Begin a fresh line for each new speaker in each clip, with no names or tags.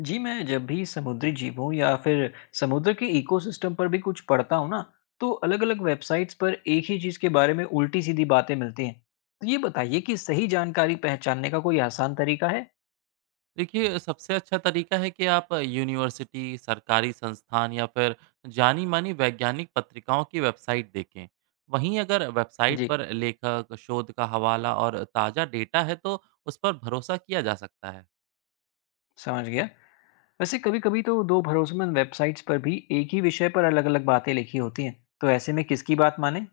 जी, मैं जब भी समुद्री जीवों या फिर समुद्र के इकोसिस्टम पर भी कुछ पढ़ता हूँ ना, तो अलग-अलग वेबसाइट्स पर एक ही चीज़ के बारे में उल्टी-सीधी बातें मिलती हैं। तो ये बताइए कि सही जानकारी पहचानने का कोई आसान तरीका है?
देखिए, सबसे अच्छा तरीका है कि आप यूनिवर्सिटी, सरकारी संस्थान या फिर जानी-मानी वैज्ञानिक पत्रिकाओं की वेबसाइट देखें। वहीं अगर वेबसाइट
जी,
पर लेखक, शोध का हवाला और ताज़ा डेटा है, तो उस पर भरोसा किया जा सकता है।
समझ गया। वैसे कभी-कभी तो दो भरोसेमंद वेबसाइट्स पर भी एक ही विषय पर अलग-अलग बातें लिखी होती हैं, तो ऐसे में किसकी बात माने?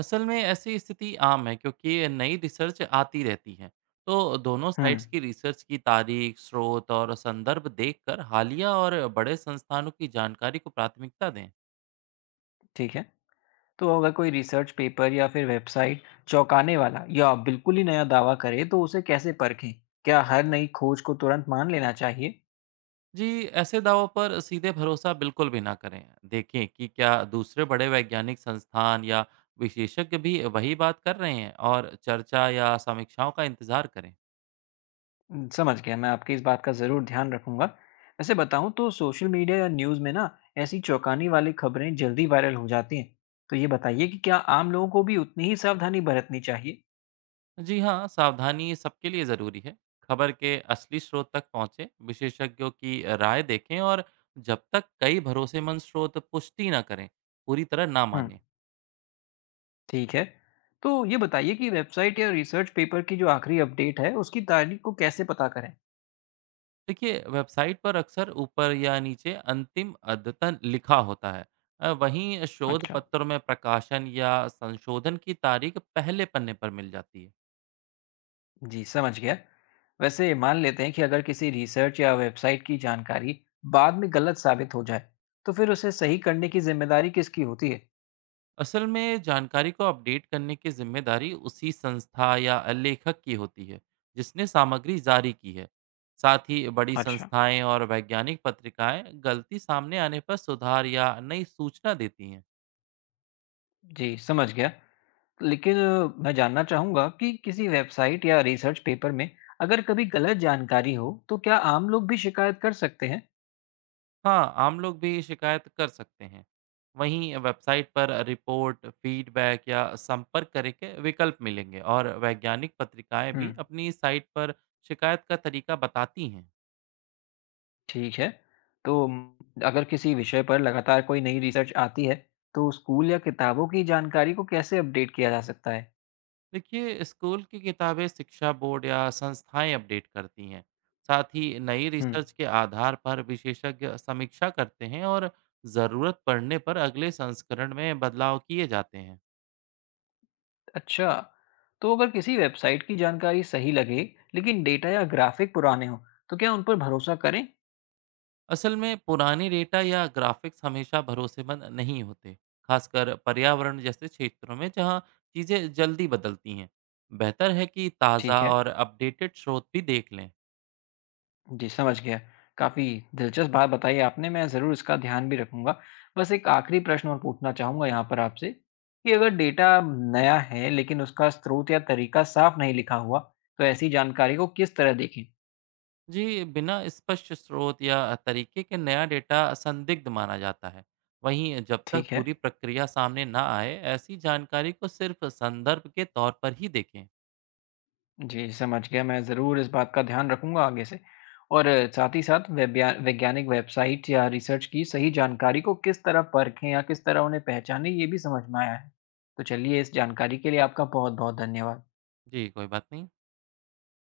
असल में ऐसी स्थिति आम है क्योंकि नई रिसर्च आती रहती है। तो दोनों
हुँ,
साइट्स की रिसर्च की तारीख, स्रोत और संदर्भ देखकर हालिया और बड़े संस्थानों की जानकारी को प्राथमिकता दें।
ठीक है। तो अगर कोई रिसर्च पेपर या फिर वेबसाइट चौंकाने वाला या बिल्कुल ही नया दावा करे तो उसे कैसे परखें? क्या हर नई खोज को तुरंत मान लेना चाहिए?
जी, ऐसे दावों पर सीधे भरोसा बिल्कुल भी ना करें। देखें कि क्या दूसरे बड़े वैज्ञानिक संस्थान या विशेषज्ञ भी वही बात कर रहे हैं और चर्चा या समीक्षाओं का इंतज़ार करें।
समझ गया। मैं आपकी इस बात का ज़रूर ध्यान रखूंगा। वैसे बताऊं तो सोशल मीडिया या न्यूज़ में ना ऐसी चौंकाने वाली खबरें जल्दी वायरल हो जाती हैं। तो ये बताइए कि क्या आम लोगों को भी उतनी ही सावधानी बरतनी चाहिए?
जी हाँ, सावधानी सबके लिए ज़रूरी है। खबर के असली स्रोत तक पहुँचें, विशेषज्ञों की राय देखें और जब तक कई भरोसेमंद स्रोत पुष्टि ना करें, पूरी तरह ना
हम्म।
मानें।
ठीक है। तो ये बताइए कि वेबसाइट या रिसर्च पेपर की जो आखिरी अपडेट है उसकी तारीख को कैसे पता करें?
देखिए, वेबसाइट पर अक्सर ऊपर या नीचे अंतिम अद्यतन लिखा होता है। वहीं शोध
अच्छा
पत्र में प्रकाशन या संशोधन की तारीख पहले पन्ने पर मिल जाती है।
जी, समझ गया। वैसे मान लेते हैं कि अगर किसी रिसर्च या वेबसाइट की जानकारी बाद में गलत साबित हो जाए, तो फिर उसे सही करने की ज़िम्मेदारी किसकी होती है?
असल में जानकारी को अपडेट करने की जिम्मेदारी उसी संस्था या लेखक की होती है, जिसने सामग्री जारी की है। साथ ही बड़ी
अच्छा
संस्थाएं और वैज्ञानिक पत्रिकाएं गलती सामने आने पर सुधार या नई सूचना देती हैं।
जी, समझ गया। लेकिन मैं जानना चाहूँगा कि किसी वेबसाइट या रिसर्च पेपर में अगर कभी गलत जानकारी हो, तो क्या आम लोग भी शिकायत कर सकते हैं?
हाँ, आम लोग भी शिकायत कर सकते हैं। वहीं वेबसाइट पर रिपोर्ट, फीडबैक या संपर्क करने के विकल्प मिलेंगे और वैज्ञानिक पत्रिकाएं
हुँ,
भी अपनी साइट पर शिकायत का तरीका बताती हैं।
ठीक है। तो म, अगर किसी विषय पर लगातार कोई नई रिसर्च आती है, तो स्कूल या किताबों की जानकारी को कैसे अपडेट किया जा सकता है?
देखिए, स्कूल की किताबें शिक्षा बोर्ड या संस्थाएं अपडेट करती हैं। साथ ही नई
हुँ।
रिसर्च के आधार पर विशेषज्ञ समीक्षा करते हैं और ज़रूरत पड़ने पर अगले संस्करण में बदलाव किए जाते हैं।
अच्छा। तो अगर किसी वेबसाइट की जानकारी सही लगे लेकिन डेटा या ग्राफिक पुराने हो तो क्या उन पर भरोसा करें?
असल में पुराने डेटा या ग्राफिक्स हमेशा भरोसेमंद नहीं होते, खासकर पर्यावरण जैसे क्षेत्रों में जहाँ चीज़ें जल्दी बदलती हैं। बेहतर है कि
ठीक
ताज़ा
है।
और अपडेटेड स्रोत भी देख लें।
जी, समझ गया। काफ़ी दिलचस्प बात बताई आपने। मैं ज़रूर इसका ध्यान भी रखूंगा। बस एक आखिरी प्रश्न और पूछना चाहूंगा यहाँ पर आपसे कि अगर डेटा नया है लेकिन उसका स्रोत या तरीका साफ नहीं लिखा हुआ तो ऐसी जानकारी को किस तरह देखें?
जी, बिना स्पष्ट स्रोत या तरीके के नया डेटा संदिग्ध माना जाता है। वहीं जब तक
ठीक है।
पूरी प्रक्रिया सामने ना आए, ऐसी जानकारी को सिर्फ संदर्भ के तौर पर ही देखें।
जी, समझ गया। मैं ज़रूर इस बात का ध्यान रखूँगा आगे से। और साथ ही साथ वैब्या वैज्ञानिक वेबसाइट या रिसर्च की सही जानकारी को किस तरह परखें या किस तरह उन्हें पहचानें, ये भी समझ में आया है। तो चलिए, इस जानकारी के लिए आपका बहुत-बहुत धन्यवाद।
जी, कोई बात नहीं।